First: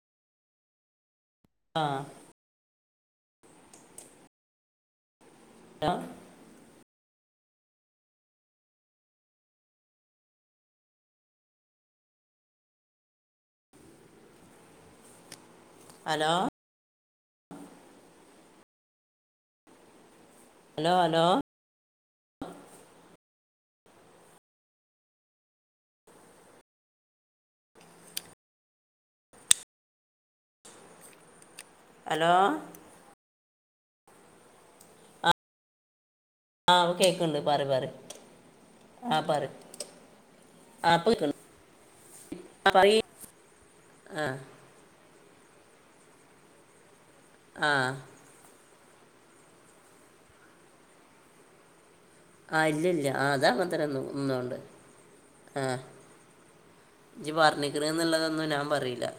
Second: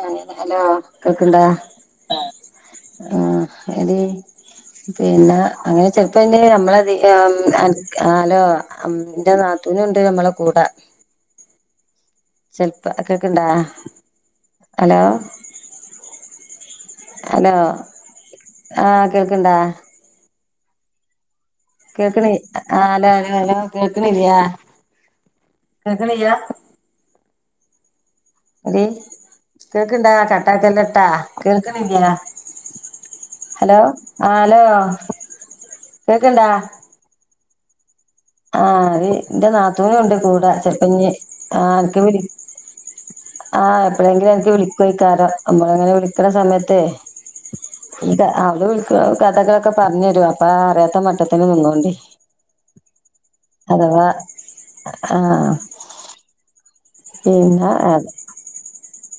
ആ ഹലോ കേക്കണ്ടാ ആഹ് ആഹ് എടീ പിന്നെ ആ ഹലോ ചെറുക്കൻ എ നമ്മളതീ എം അത് അലോ എന്റെ നാത്തൂനുണ്ട് അമ്മളെ കൂടെ ചെൽപ്പക്കക്കെണ്ടാ ഹലോ ഹലോ ഹലോ ആ കേൾക്ക്ണ്ടാ? ഹലോ ഹലോ കേൾക്കണി ആ അലോ അലോ അലോ കേക്കണില്ലാ കേക്ക്ണില്ലാ അതേയ് കേൾക്കണ്ടാ കട്ടാക്കല്ലട്ടാ കേൾക്കണില്ലാ ഹലോ ഹലോ ആ ഹലോ കേക്ക്ണ്ടാ. അ കേക്ക്ണ്ട് പറി പറി. ആഹ് അഹ് ന്റെ നാത്തൂനുണ്ട് കൂടെ ആ ഇപ്പൊ ചെൽപ്പഞ്ഞി കേൾക്കുന്നുണ്ട് ആ അൻക്ക് വിളി പറയ്. ആഹ് ആ എപ്പളെങ്കിലു അൻക്ക് വിളിക്ക്വയ്ക്കാരം നമ്മള്ങ്ങനെ വിളിക്കണ സമയത്തെ. ആഹ്. ത അത് വിൾക്കു കഥകളൊക്കെ പർഞ്ഞരു അപ്പൊ അറിയാത്ത മട്ടത്തിന് നിന്നോണ്ടി. ആഹ് ഇല്ലല്ല ആഹ് അതങ്ങൻത്തന്നെ നിന്നൊ അഥവാ നിന്നൊണ്ട് ആഹ്. ഇജ് പിന്നെ പർഞ്ഞിക്ണ്ന്ന്ള്ളതൊന്നും ഞാൻ പറയിലാ.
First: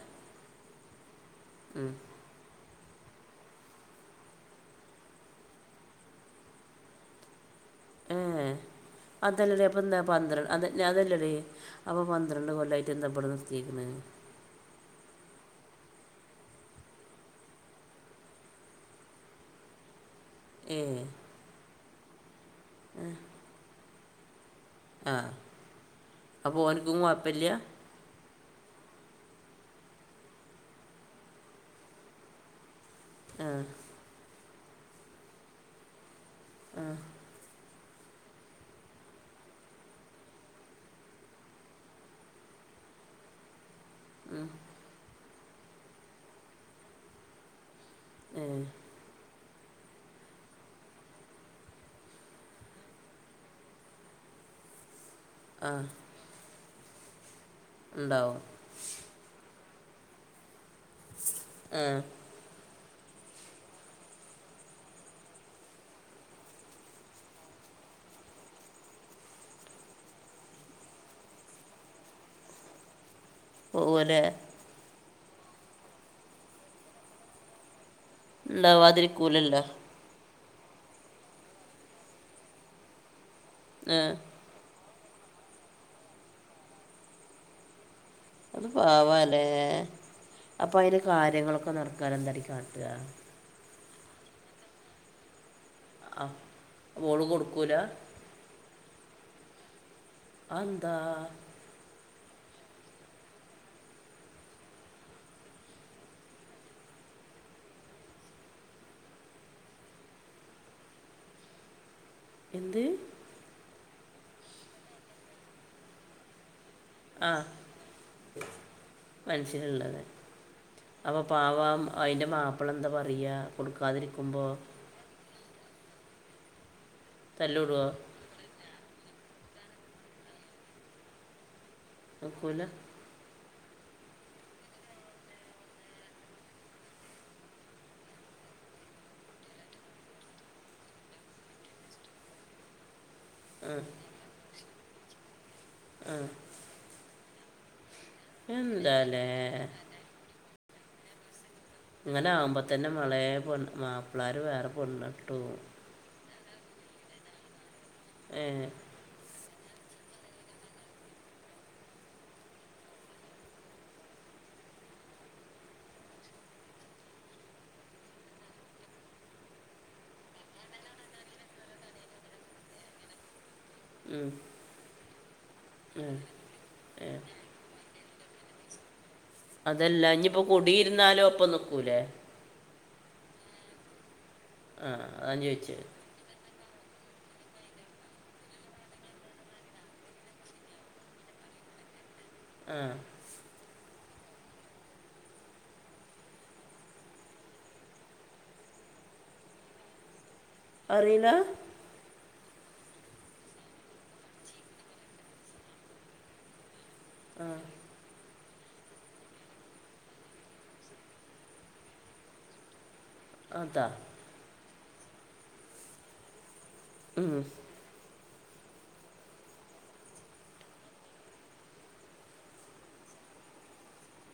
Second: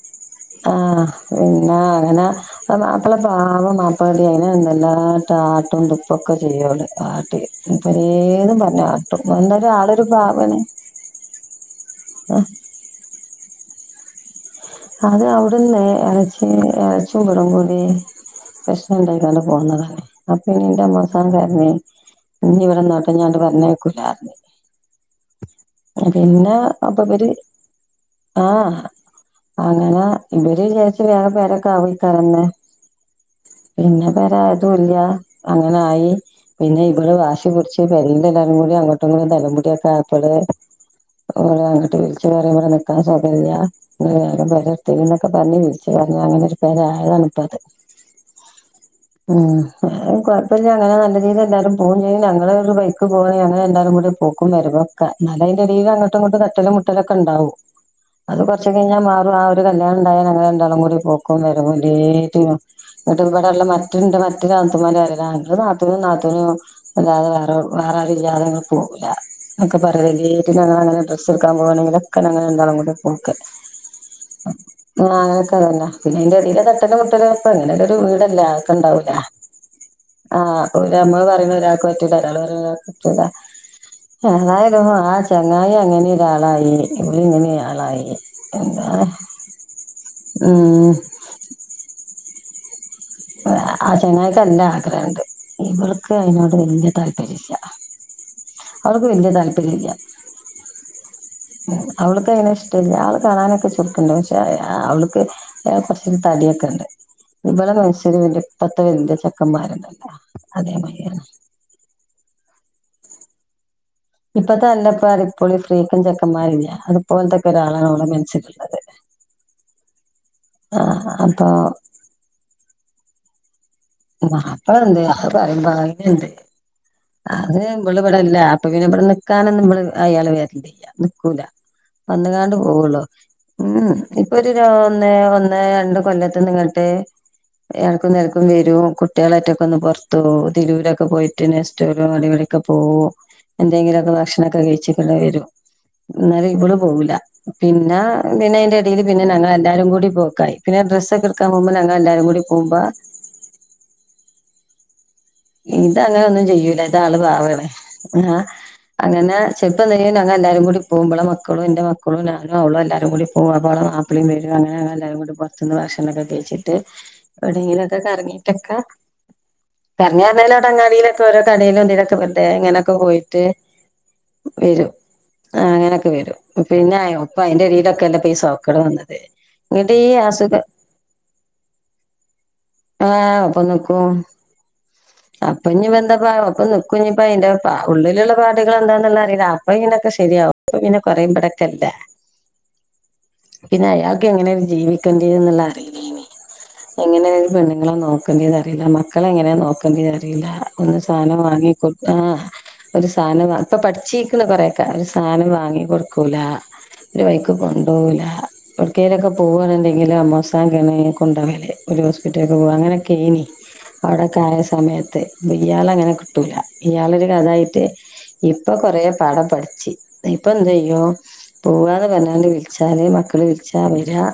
ആഹ് പിന്നാ അങ്ങന. ആ മാപ്പ്ള പാവം മാപ്പ്ളടീ അയിനെ എല്ലാട്ട് ആട്ടും തുപ്പൊക്കെ ചെയ്യോള് ആട്ടി. ഏ പലേതും പർഞ്ഞാട്ടും അതല്ലടേ എന്തലും അപ്പം ആളൊരു പാവണ്. അപ്പ പന്ത്രണ്ട് കൊല്ലായ്ട്ട് എന്ത ബടെ നിർത്തിക്ക്ണ്. അത് അവ്ടന്നേ എളച്ചി എളച്ചിം ബളും കൂടി. പ്രശ്നണ്ടയിക്കാണ്ട് പോന്നതാണെ. ഏ അപ്പഞ്ഞിന്റമ്മോസാകർഞ് ഇഞ്ഞിവിടെന്നോട്ടെ ഇഞ്ഞട്ട് പർഞ്ഞയ്ക്കൂലാർഞ്ഞ്. അ പിന്ന അപ്പോൾ ഓനക്കും അപ്പവര് കുഴപ്പമില്ല ആഹ്. അങ്ങനെ ഇവര് വിജാര്ച്ച് വേഗം പെരൊക്കാവുയ്ക്കാരന്ന്. ആഹ്. പിന്നെ പെരായതൂല്ല അങ്ങനായി പിന്നെ ഇവള് വാശി പുട്ച്ച്. എ പെരീല് എല്ലാരുംകൂടി അങ്ങോട്ടുങ്ങോട്ടും തല്ലും പുടിയൊക്കെ ആയപ്പള്. ഓല് അങ്ങട്ട് വിൾച്ചു പറയ വടെ നിക്കാൻ സ്ഥലല്ല. ഇപ്പം പെരെട്ത്തിന്നൊക്കെ പർഞ്ഞ് വിൾച്ചതാണ് അങ്ങനെരു പെര ആയതാണ്പ്പത്. ഏ ഉം എങ്ങനായാലും കൊയപ്പല്ല അങ്ങനെ നല്ല രീതി എല്ലാരും പോവും ചെയ്യും ഞങ്ങളൊരു വയ്ക്ക് പോവാണെങ്കി ഞങ്ങള് രണ്ടാളും കൂടി. പോക്കും വരവൊക്കെ ഇന്നാലയിന്റെടീലങ്ങട്ടു ഇങ്ങട്ടു തട്ടലും മുട്ടലൊക്കെണ്ടാവും ഉണ്ടാവും അത് മ ച്ചെ കയ്ഞ്ഞാ മാറും ആ ഒരു കല്യാണണ്ടായാ ഞങ്ങള് രണ്ടാളും കൂടി പോക്കും വരവും ആ രേ ട്ടീനു ന്നട്ട് ഇവടള്ള മറ്റ രണ്ട് മറ്റൊരാത്തൂന്മാരറ്യലാ ആന്റെ നാത്തൂനും നാത്തൂനും. അല്ലാതെ വേറെ വേറാരുല്ലാതെ ഞങ്ങള് പോവൂല എന്നക്കെ പറയലില്ലെറ്റ് ഞങ്ങളങ്ങനെ ഡ്രസ്സ്ട്ക്കാൻ പോവാണെങ്കിലും. ക്കാ ഞങ്ങള് രണ്ടാളും കൂട്യ പോക്ക്. പോവ്വലെ. ആഹ് ആക്കൊതന്നെ പിന്നെ അയിന്റെടിലെ തട്ടലും മുട്ടലും അപ്പൊ എങ്ങനൊരു വീടല്ല ക്കണ്ടാവുലാ. ഉണ്ടാവാതിരിക്കൂലല്ലോ ആഹ് ഒല് ഞമ്മള് പറിണ ഒരാക്ക് പറ്റൂല ഒരാള് പറിണൊരാക്ക് പറ്റൂല ആ ഏതായാ ലും ആ ചങ്ങായി അങ്ങനി ഒരാളായി ഇതിങ്ങനി ആളായി. അത് പാവാല്ലേ അപ്പൊ ഉം അയ്ന്റെ കാര്യങ്ങളൊക്കെ നടക്കാനെന്താടീ കാട്ടാ. ആ ചെങ്ങായിക്ക് നല്ല ആഗ്രഹണ്ട്. ഇവൾക്ക് ആ അയ്നോട് വല്ല്യ ഓള് താല്പര്യല്ല കൊടുക്കൂല അവൾക്ക് വല്ല്യ താല്പര്യല്ലാ. അ എന്താ. അവൾക്കയിനെ ഇഷ്ടല്യ ആള് കാണാനൊക്കെ ചൊർക്ക്ണ്ട് പക്ഷെ അവള്ക്ക്. അയാള് കൊർച്ചൂടി തടിയൊക്കെണ്ട് ഇബളെ മനസ്സില് വന്റെ ഇപ്പത്തെ വല്ല്യ ചെക്കന്മാരല്ലെ. അതെ മാര്യാണ്. എന്ത്. ഇപ്പത്തെ നല്ലപ്പാ അടിപ്പൊളി ഫ്രീക്കൻ ചെക്കന്മാരില്ലേ അത്. ആ പോല്ത്തൊക്കെ ഒരാളാണ് ഓളെ മനസിലിള്ളത് മനസ്സിലുള്ളത് ആഹ് അപ്പോ. അയിൻ്റെ മാപ്പള എന്താ പറയാ. കൊടുക്കാതിരി വാപ്പണ്ട് അത് പറയുമ്പങ്ങനുണ്ട് അത് തല്ലിവിടുവോ വിളപടല്ല അപ്പൊ പിന്നെ ഇബടെ നിക്കാനൊന്നും നമ്മള് അയാള് വെര്ലില്ല നിക്കൂല വന്നുകാണ്ട് നോക്കൂല പോവുള്ളു ഉം ഇപ്പൊ ഒരു ഒന്ന് ഒന്ന് രണ്ട് കൊല്ലത്ത് ന്നിങ്ങട്ട് എടേക്കും തലക്കും വേ കുട്ട്യാളായിട്ടൊക്കെ ഒന്ന് പൊർത്തു പോവും തിരൂരൊക്കെ പോയിട്ട് നെസ്റ്റോലും അവടിം ഇവടക്കെ പോകോ ആ എന്തെങ്കിലുമൊക്കെ ഭക്ഷണൊക്കെ കഴിച്ചിട്ട് ഇങ്ങ് വരും ആ എന്നാലും ഇവിള് പോകില്ല പിന്നെ പിന്നെതിന്റെ അയിന്റ് എന്താല്ലേ ഞങ്ങൾ എല്ലാരും കൂ പോക്കായി പിന്നെ ഡ്രസ്ക്കെടുക്കാൻ മുമ്പ് ഞൾ ഇങ്ങനെ ആകുമ്പോ തന്നെ മാളേ പെ മാപ്ലാര് വേറെ പെണ്ണെട്ടു ഇതങ്ങനെ ഒന്നും ചെയ്യൂല ഇന്റെ ആള് പാവാണ് ഏ അങ്ങനെ ചെപ്പംന്ന്ഴഞ്ഞ അ എല്ലാരും കൂടി പോകുമ്പള മക്കളും എന്റെ മക്കളും ഞാനോ അവളോ എല്ലാരും കൂടി പോവാൻ അത്രെയും പെരും അങ്ങനെ എല്ലരും കൂടി പുറത്തുന്ന് ഭക്ഷണക്കെ കഴിച്ചിട്ട് എവിടേങ്കിലൊക്കെ കറങ്ങീട്ടൊക്കെ പറഞ്ഞരുന്നേലോ അങ്ങാടീലൊക്കെ ഓരോ കടീലും ഇതിലൊക്കെ വെർതെ ഇങ്ങനൊക്കെ പോയിട്ട് ഉം, വരും ആഹ് അങ്ങനൊക്കെ ഉം, വരും പിന്നെ ഏ. ആഹ് ഒപ്പ അയിന്റെ എടീലൊക്കെ അല്ലെ ഇപ്പൊ സൊ ക്കടെ വന്നത് ഇങ്ങട്ട് അതല്ല ഈ അഞ്ഞ് ഇപ്പോ അസുഖ കുടിയിരുന്നാലും ഒപ്പം നിക്കൂലേ ആഹ് ഒപ്പം നക്കൂ ആ അതാണ് അപ്പഞ്ഞ് ചോദിച്ചത് ഇവെന്തപ്പ ഒപ്പം നി കുഞ്ഞിപ്പ അതിന്റെ ഉള്ളിലുള്ള പാടുകൾ എന്താന്നുള്ള അറിയില്ല അപ്പൊ ഇങ്ങനൊക്കെ ശരിയാവും പിനെ കൊറുമ്പോടൊക്കെല്ലേ ആഹ് പിന്നെ അയാൾക്ക് എങ്ങനെയ ഒരു ജീവിക്കേണ്ടി എന്നുള്ള അറിയില്ലനി എങ്ങനെ പെണ്ണുങ്ങളെ നോക്കേണ്ടിത് അറിയില്ല മക്കള എങ്ങനെയെ നോക്കേണ്ടിത് അറിയില്ല ഒന്ന് അറിയില്ല സാധനം വാങ്ങികോ ആഹ ഒരു സാധനം ഇപ്പൊ പടിച്ചിരിക്കുന്ന കൊറെയൊക്കെ ഒരു സാധനം വാങ്ങി കൊടുക്കൂല ഒരു ആ വൈക്ക് കൊണ്ടു പോവൂല കക്കേയിലൊക്കെ പോകവാണ്ടെങ്കിൽ അ മോസം കൊണ്ടകല്ലേ ഒരു ഹോസ്പിറ്റലേക്ക് പോവാ അങ്ങനൊക്കെ കേനി അതാ അവിടെക്കായ സമയത്ത് ബയ്യാത്തെ ട്ടൂല ഇയാളരു കഥായിട്ട് ഇപ്പൊ കൊറേ പാഠം പഠിച്ച് ഇപ്പൊ എന്തെയ്യൂ പോവാതെപറഞ്ഞാൽ വഞ്ഞാല് വിളിച്ചാല് മക്കള് വിളിച്ചാ വരാ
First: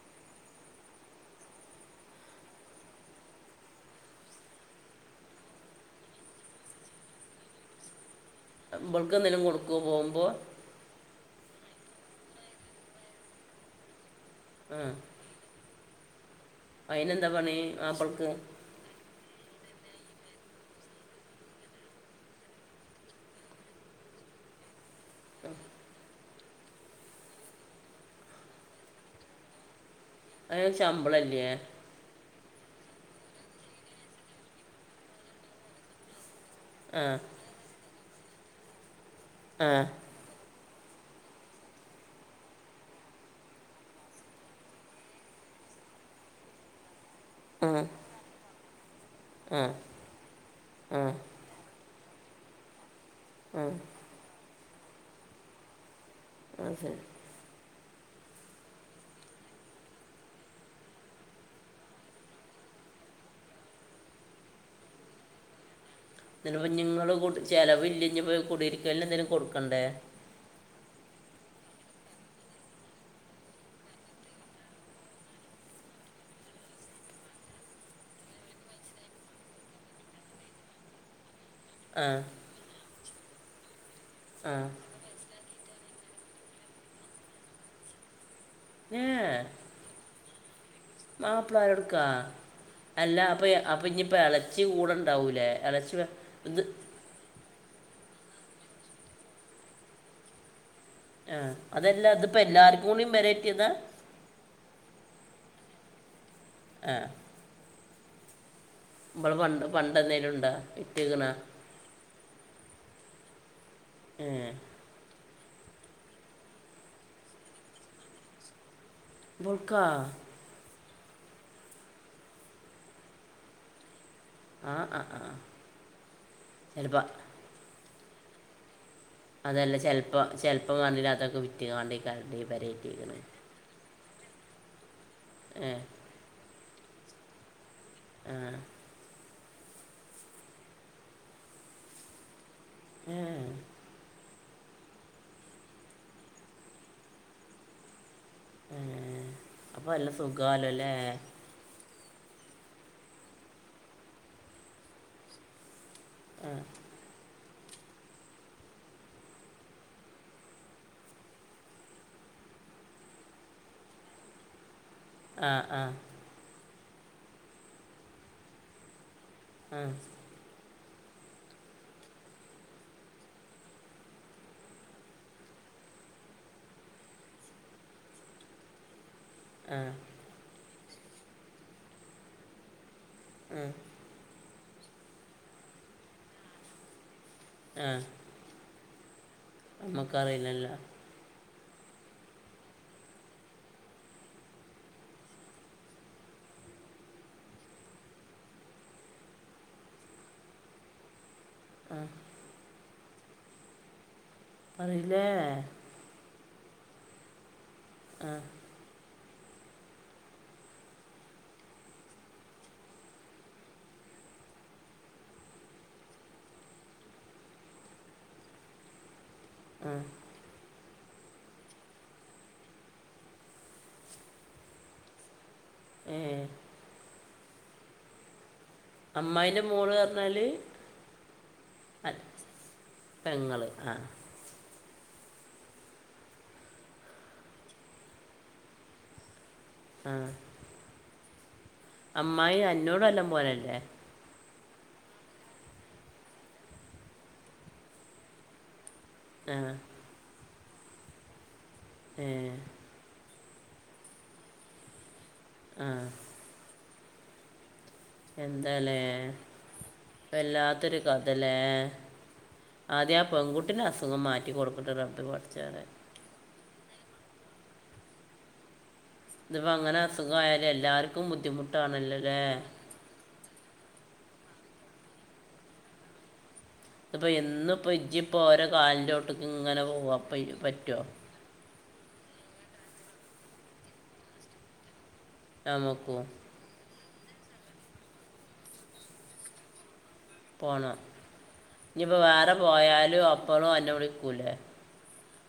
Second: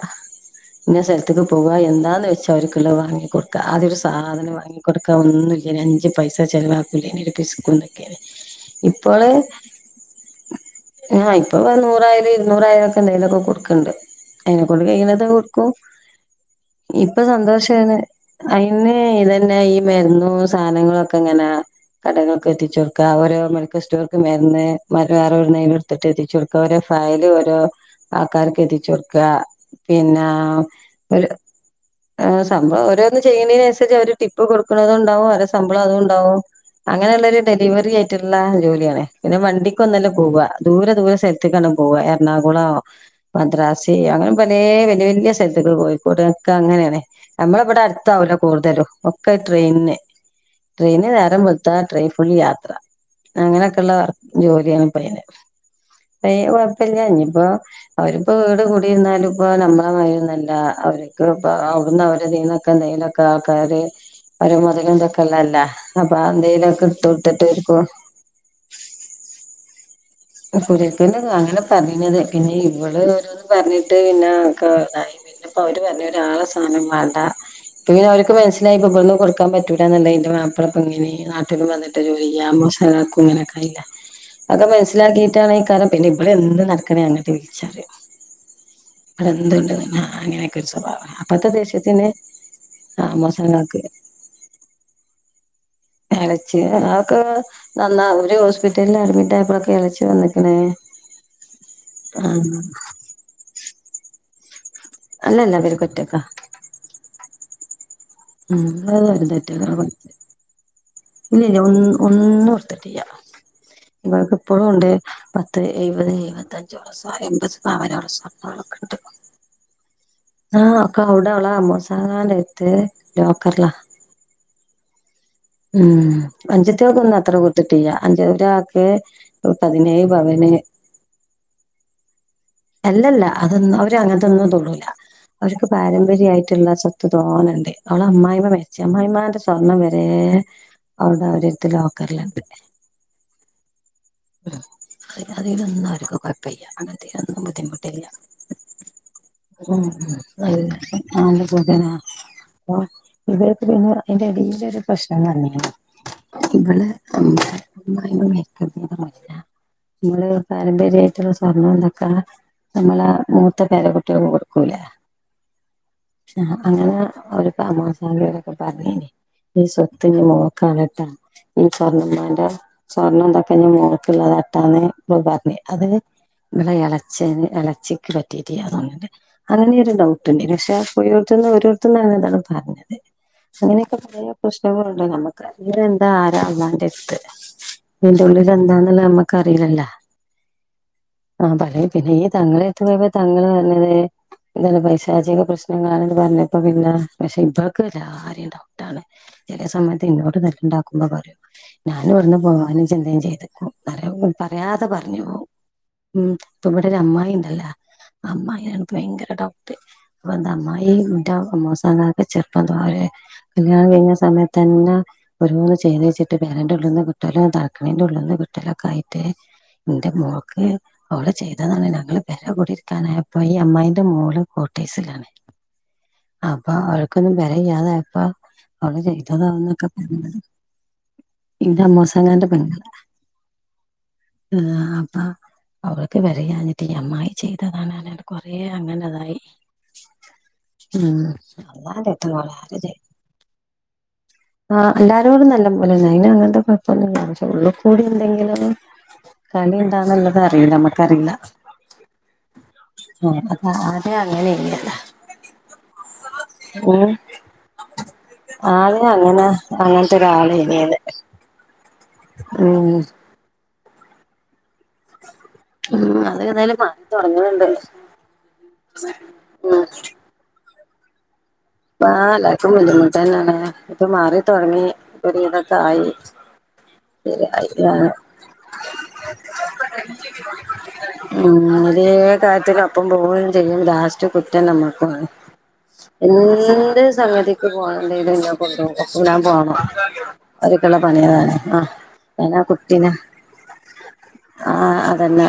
പിന്നെ സ്ഥലത്തക്ക് പോകുക എന്താന്ന് വെച്ച അവർക്കല്ലാം വാങ്ങി കൊടുക്ക ആദ്യ ഒരു സാധനം വാങ്ങി കൊടുക്ക ഒന്ന ജന അഞ്ച് പൈസ ചെ ആക്കല നരിപ്പസ് കൊണ്ടക്കെ ഇവൾക്കെങ്കിലും കൊടുക്കു പോകുമ്പോൾ ആഹ് ഇപ്പൊ നൂറായിരം ഇരുന്നൂറായിരം ഒക്കെ എന്തേലും കൊടുക്കണ്ട് അയിനെ ആ കൊണ്ട് കഴിയുന്നതാ കൊടുക്കും അതിനെയെന്താ പണി ആ എന്താ അവൾക്ക് അയിന് ഇതന്നെ ഈ മരുന്നും സാധനങ്ങള ഒക്കെ എങ്ങനാ കടകൾക്ക എത്തിച്ച കൊടുക്കുക ഓരോ മെഡിക്കൽ സ്റ്റോർക്ക് മരുന്ന വേറെോരു നെയില എടുത്തിട്ട് എത്തിച്ച കൊടുക്കുക ഓരോ ഫയല് ഓരോ ആൾക്കാർക്ക്എത്തിച്ച് കൊടുക്കുക പിന്നെ ആഹ് അതിന് ഒരു ശമ്പളമില്ലേ ഏഹ് സംബോ ഓരോന്ന് ചെയ്യുന്നതിനനുസരിച്ച് അവര് ടിപ്പ് കൊടുക്കുന്നതുംണ്ടാവും അവരെ ശമ്പളം അതും ഉണ്ടാവും ആ അങ്ങനെുള്ളല്ല ഡെലിവറി ആയിട്ടുള്ള ജോലിയണേ പിന്നെ ആ വണ്ടിക്ക് ഒന്നുല്ല പോവ ദൂരെ ദൂര സ്ഥലത്തേക്കാണ് പോവുക എറണാകുളമാോ മദ്രസ് അങ്ങനെ പലേ വലിയ വലിയ സ്ഥലത്തുകൾ പോയിക്കടക്ക അങ്ങനെയാണ് നമ്മള ആ ഇവിടെ അടുത്താ ഒര് കൂടുതലും ഒക്കെ ആ ട്രെയിനിന് ആ ട്രെയിന് നെരം വേൾത്ത ട്രെയിൻ ഫുൾ യാത്ര ആ അങ്ങനെയൊക്കെള്ള ജോലിയാണ് പയ്യന് ഏ ആ ശരി കൊഴപ്പില്ല ഇനിപ്പൊ അവരിപ്പൊ വീട് കൂടിന്നാലും ഇപ്പൊ നമ്മുടെ വരുന്നല്ല അവർക്ക് ഇപ്പ അവിടുന്ന നിന്നൊക്കെ എന്തേയിലൊക്കെ ആൾക്കാര് അവര മുതല എന്തൊക്കെല്ല ഇ നിങ്ങള്ൾ ചെലവ് പോയി കുടിരിക്കല്ല എന്തേലും കൊടുക്കണ്ടേ കുരക്കെന്റെ അങ്ങനെ പറഞ്ഞിത് പിന്നെ ഇവള് ഓരോന്ന് പറഞ്ഞിട്ട് പിന്നെക്കാ ഇതായി പിന്നപ്പൊ അവര് പറഞ്ഞ് ഒരാ ളെ സാധനം വേണ്ട ഇ പിന്നെ അവർക്ക് മനസ്സിലായി ഇവിടന്ന് കൊടുക്കാൻ പറ്റൂലാന്നണ്ട അതിന്റെ മാം ഇപ്പ ഇങ്ങനെ നാട്ടിലിൽ വന്നിട്ട് ആ ജോലിക്കും ഇങ്ങനൊക്കെ ആയില്ലെ ആ അത് മനസ്സിലാക്കിയിട്ടാണ് ഈ കാരം പിന്നെ ഇവിടെ എന്ത് നടക്കണേ എന്ന് ചോയ്ച്ചറിയും ഏ അവിടെ എന്തണ്ട് ആ അങ്ങനെയൊക്കെ ഒരു സ്വഭാവാ മാപ്പിള ആരടുക്കാ അല്ലാ അപ്പൊ ആമോസങ്ങൾക്ക് അപ്പൊ ഇനിപ്പൊ എളച്ചി കൂടെ ഉണ്ടാവൂലേ എളച്ചി എളച്ചി അതൊക്കെ നന്ന അവര് ഹോസ്പിറ്റലിൽ അഡ്മിറ്റ് ആയപ്പോഴൊക്കെ എളച്ചി വന്നക്കണേ ആ അതല്ല അതിപ്പൊ എല്ലാർക്കും കൂടി പെരത്തിയതാ അല്ലല്ല അവരൊക്കെ ഒറ്റക്കാ ആഹ് ഉം അഹ് നമ്മള് പണ്ട് പണ്ട്ന്തേലും ഒണ്ടാ ഇല്ല ഇല്ല ഒ ഒന്നുടെത്തുട്ടില്ല്യാ ഏ ഇപ്പക്ക ഇപ്പോഴും ഉണ്ട് പത്ത് എഴപത് എഴപത്തഞ്ചോ എൺപത് താമസൊക്കെ ഉണ്ട് ബുർക്ക ആഹ ഒക്ക അവിടെ അവള അമോസൻ എട്ട ലോക്കറില ആഹ ആഹ് ആഹ് ഉം അനുജത്തിയോൾക്കൊന്നും അത്ര കൊടുത്തിട്ടില്ല അഞ്ചഒരാൾക്ക് അതല്ല ചെലപ്പം ചെലപ്പം കണ്ട അതൊക്കെ വിറ്റ കാണ്ട് കൊണ്ടോയികളയും അല്ലല്ല അതൊന്നും അവര് അങ്ങനത്തൊന്നും തൊടൂല അവർക്ക് ഏ പാര മ്പര്യായിട്ടുള്ള സ്വത്ത് തോനേണ്ട് ആ അവളമ്മായിമ്മ മരിച്ച് അമ്മായിയമ്മന്റെ സ്വർണം വരെ അവൾടെവിടെത്തെ ലോക്കറിലുണ്ട് ഉ ഉ അ അതിലൊന്നും അവർക്ക് കൊഴപ്പില്ല അങ്ങനതിലൊന്നും ബുദ്ധിമുട്ടില്ല ഏ അത ആ അപ്പോൾ നല്ല സുഖമല്ലോ അല്ലേ [unintelligible] ആണ് ന ഇവടിപ്പൊ പിന്നെ എന്റെടീലൊരു പ്രശ്നം എന്ന് പറഞ്ഞാണ് ആ ഇവളെ അമ്മാ യിമ്മ മരിക്കണ നമ്മള് പാരമ്പര്യമായിട്ടുള്ള സ്വർണ്ണം ഇതൊക്കാ നമ്മള മൂത്ത പേരകുട്ടികൾക്ക് കൊടുക്കൂലേ ആഹ് ആഹ് ആ അങ്ങനെ ഒരു തമാസരൊക്കെ പറഞ്ഞേന് ഈ ആ സ്വത്തിന് മോ കണാട്ട സ്വർണ്ണമാന്റെ സ്വർണം എന്തൊക്കെ നി മോൾക്കള്ളത്ട്ടാന്ന് പറഞ്ഞ് അത് അങ്ങനെ എള ഇലച്ചിക്ക് പറ്റിയിട്ടില്ലാന്നു പറഞ്ഞ് അങ്ങനെ ആ ഒരു ഡൗ ട്ടുണ്ട് പക്ഷയോർത്തന്ന് രോരുത്തന്നാണ് അത് പറഞ്ഞത് ആ അങ്ങനെ പഴയ പ്രശ്നങ്ങളുണ്ട് നമ്മുക്ക് അ എന്താ ആരാ അള്ളാന്റെ അടുത്ത് ആഹ് അതിന്റുള്ളിൽ എന്താണെന്ന് നമ്മക്കറിയിലല്ല നമുക്കറിയില്ലല്ലോ ആ പറ പിന്നെ ഈ തങ്ങളെടുത്ത് പോയപ്പൊ തങ്ങൾ പറഞ്ഞത് എന്താണ് പൈശാചിക പ്രശ്നങ്ങളണെന്ന് പറഞ്ഞപ്പ പിന്നെ പക്ഷെ ഇപ്പോഴക്ക എല്ലാരെയും ഡൗട്ടാണ് ചില സമയത്ത് ഇങ്ങോട്ട് നല്ലുണ്ടാക്കുമ്പോ പറയോ ആ ഞാനും എവിന്ന് പോവാനും ചിന്തയും ചെയ്തക്കും അതെല്ലേ ഉം ഇപ്പ ഇവിടെ ഒരു അമ്മായി ഉണ്ടല്ലോ ആ അമ്മായിയാണ് ഇപ്പ ഭയങ്കര ഡൗട്ട് അപ്പ എന്താമ്മ ഈ ഇറ്റ മോസങ്ങളൊക്കെ ചെറുപ്പന്തെ കല്യാണം കഴിഞ്ഞ സമയത്ത് തന്നെ ഒരോന്ന് ചെയ്ത് വെച്ചിട്ട് [unintelligible] കുട്ടലും തണക്കണിൻ്റെ ഉള്ളിന്ന് കുട്ടലൊക്കെ ആയിട്ട് ആ എന്റെ മോൾക്ക് അവിടെ ചെയ്തു എന്തെന്നാണ് ഞങ്ങളവരെ കൂടിരിക്കാനായപ്പോ ഈ അമ്മായിന്റെ മോള് കോട്ടേസിലാണ് ഏഹ് അപ്പൊ അവൾക്കൊന്നും [unintelligible] അവള് അമ്മായിൻ്റെ ചെയ്തതാന്നൊക്കെ മോള് പറഞ്ഞാൽ [unintelligible] ഇന്റെ അമ്മോസങ്ങാന്റെ പെങ്ങള പെങ്ങള് ആ ഏഹ് അപ്പ അവരൊക്കെ ഇത് വരെ പറഞ്ഞിട്ട് അമ്മായി ചെയ്തതാണ് കൊറെ അങ്ങനെതായി ആഹ് ഉം അല്ലാതെ എത്ത അമ്മായി വളരെ അന്നോട് നല്ലാം പോലല്ലേ ആഹ് എല്ലാരോടും നല്ല പോലെന്ന അയ് അങ്ങനത്തെ കുഴപ്പൊന്നുമില്ല പക്ഷെ ഉള്ളിൽ കൂടി എന്തെങ്കിലും ആ കണി എന്താണുള്ളത് അറിയില്ല നമ്മക്കറിയില്ല ഏഹ് ആഹ് അത അതെ അങ്ങനെ ചെയ്യ ആഹ് ഉം എന്താലേ ആദ്യം അങ്ങനെ അങ്ങനത്തെ ഒരാള് ഇനിയത് അതല്ലേ ആദ്യം ആഹ് പെൺകുട്ടിന്റെ അസുഖം മാറ്റി കൊടുക്കട്ട് റബ്ബെ പടച്ചോനെ ഉം അത് എന്തായാലും മാറി തുടങ്ങണ്ണ്ട് ഇതിപ്പ അങ്ങനെ അസുഖയാലും എല്ലാർക്കും ബുദ്ധിമുട്ട ആഹ് എല്ലർക്കും ബുദ്ധിമുട്ട് തന്നെയാണ് ഇപ്പൊ മാറിത്തൊടങ്ങിപ്പൊ ഇതൊക്കെ ആയി ഇപ്പൊ ഇ ഇപ്പോ ശരിയായി ഇചിപ്പോ ഓരോ കാലിന്റെ [unintelligible] ഇങ്ങനെ പോവാ പറ്റുവോ ഉം അതേ കാര്യത്തി അപ്പം പോവയും ചെയ്യും ലാസ്റ്റ് കുറ്റം നമ്മുക്കും നമക്കും എന്ത് സംഗതിക്ക് പോന്തത് കൊണ്ട ഞാൻ പോണം ഒരു പോണം [unintelligible] ഇനിയിപ്പോൾ ആഹ് വേറെ നാ കുട്ടീന പോയാലും അപ്പോഴും എന്നെ വിളിക്കൂലേ ആഹ് അതന്നെ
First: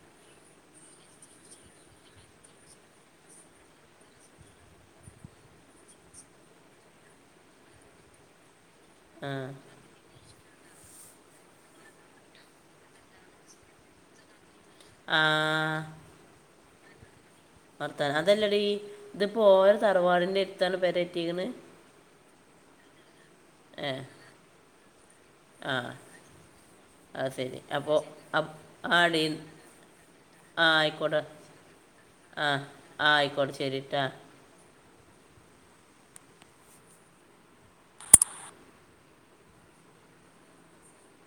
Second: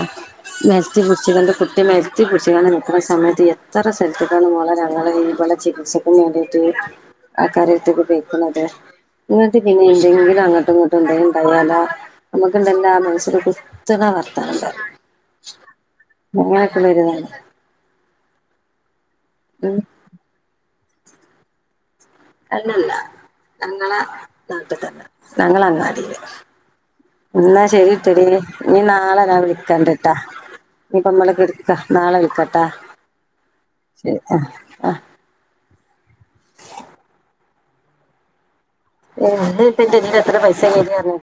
മെൽത്തി കുടിച്ച കൊണ്ട് കുട്ടി മെൽത്തി കുടിച്ചു കണ്ട് നിൽക്കുന്ന സമയത്ത് എത്ര സ്ഥലത്തക്കാണ് മോളെ ഞങ്ങള് ചികിത്സക്കും വേണ്ടിയിട്ട് ആക്കാര്ടുത്തക്കെ വക്കുന്നത് ആ ഇങ്ങളത് പിന്നെ എന്തെങ്കിലും അങ്ങോട്ടും ഇങ്ങോട്ടും ഉണ്ടെങ്കും ഉണ്ടായാല നമുക്കുണ്ടല്ല മനസ്സരു കുത്തന പറഞ്ഞ ആ [unintelligible] വരുന്നത് വർത്താനം അതല്ലടീ ഇത്പ്പോ ഉം തറവാടിന്റെ എടുത്താണ് പെരറ്റിന്ന് അല്ലല്ല ഏ ഞങ്ങളെ നാട്ടിൽ തന്നെ ഞങ്ങള ആ അങ്ങാടിയില് അത് ശരി എന്നാ അപ്പോൾ ശരിട്ടടി നീ ആ ഡീ നാളെഞാ വിളിക്കാണ്ടിട്ടാ ആ ആയിക്കോട്ടെ ഇനിപ്പമ്മളക്ക നാളെ ആ വിൽക്കട്ടാ ആ ആയിക്കോട്ടെ കേട്ടോ ശരി ആഹ് ആഹ് ഏന്റെ എ എത്ര പൈസ [unintelligible]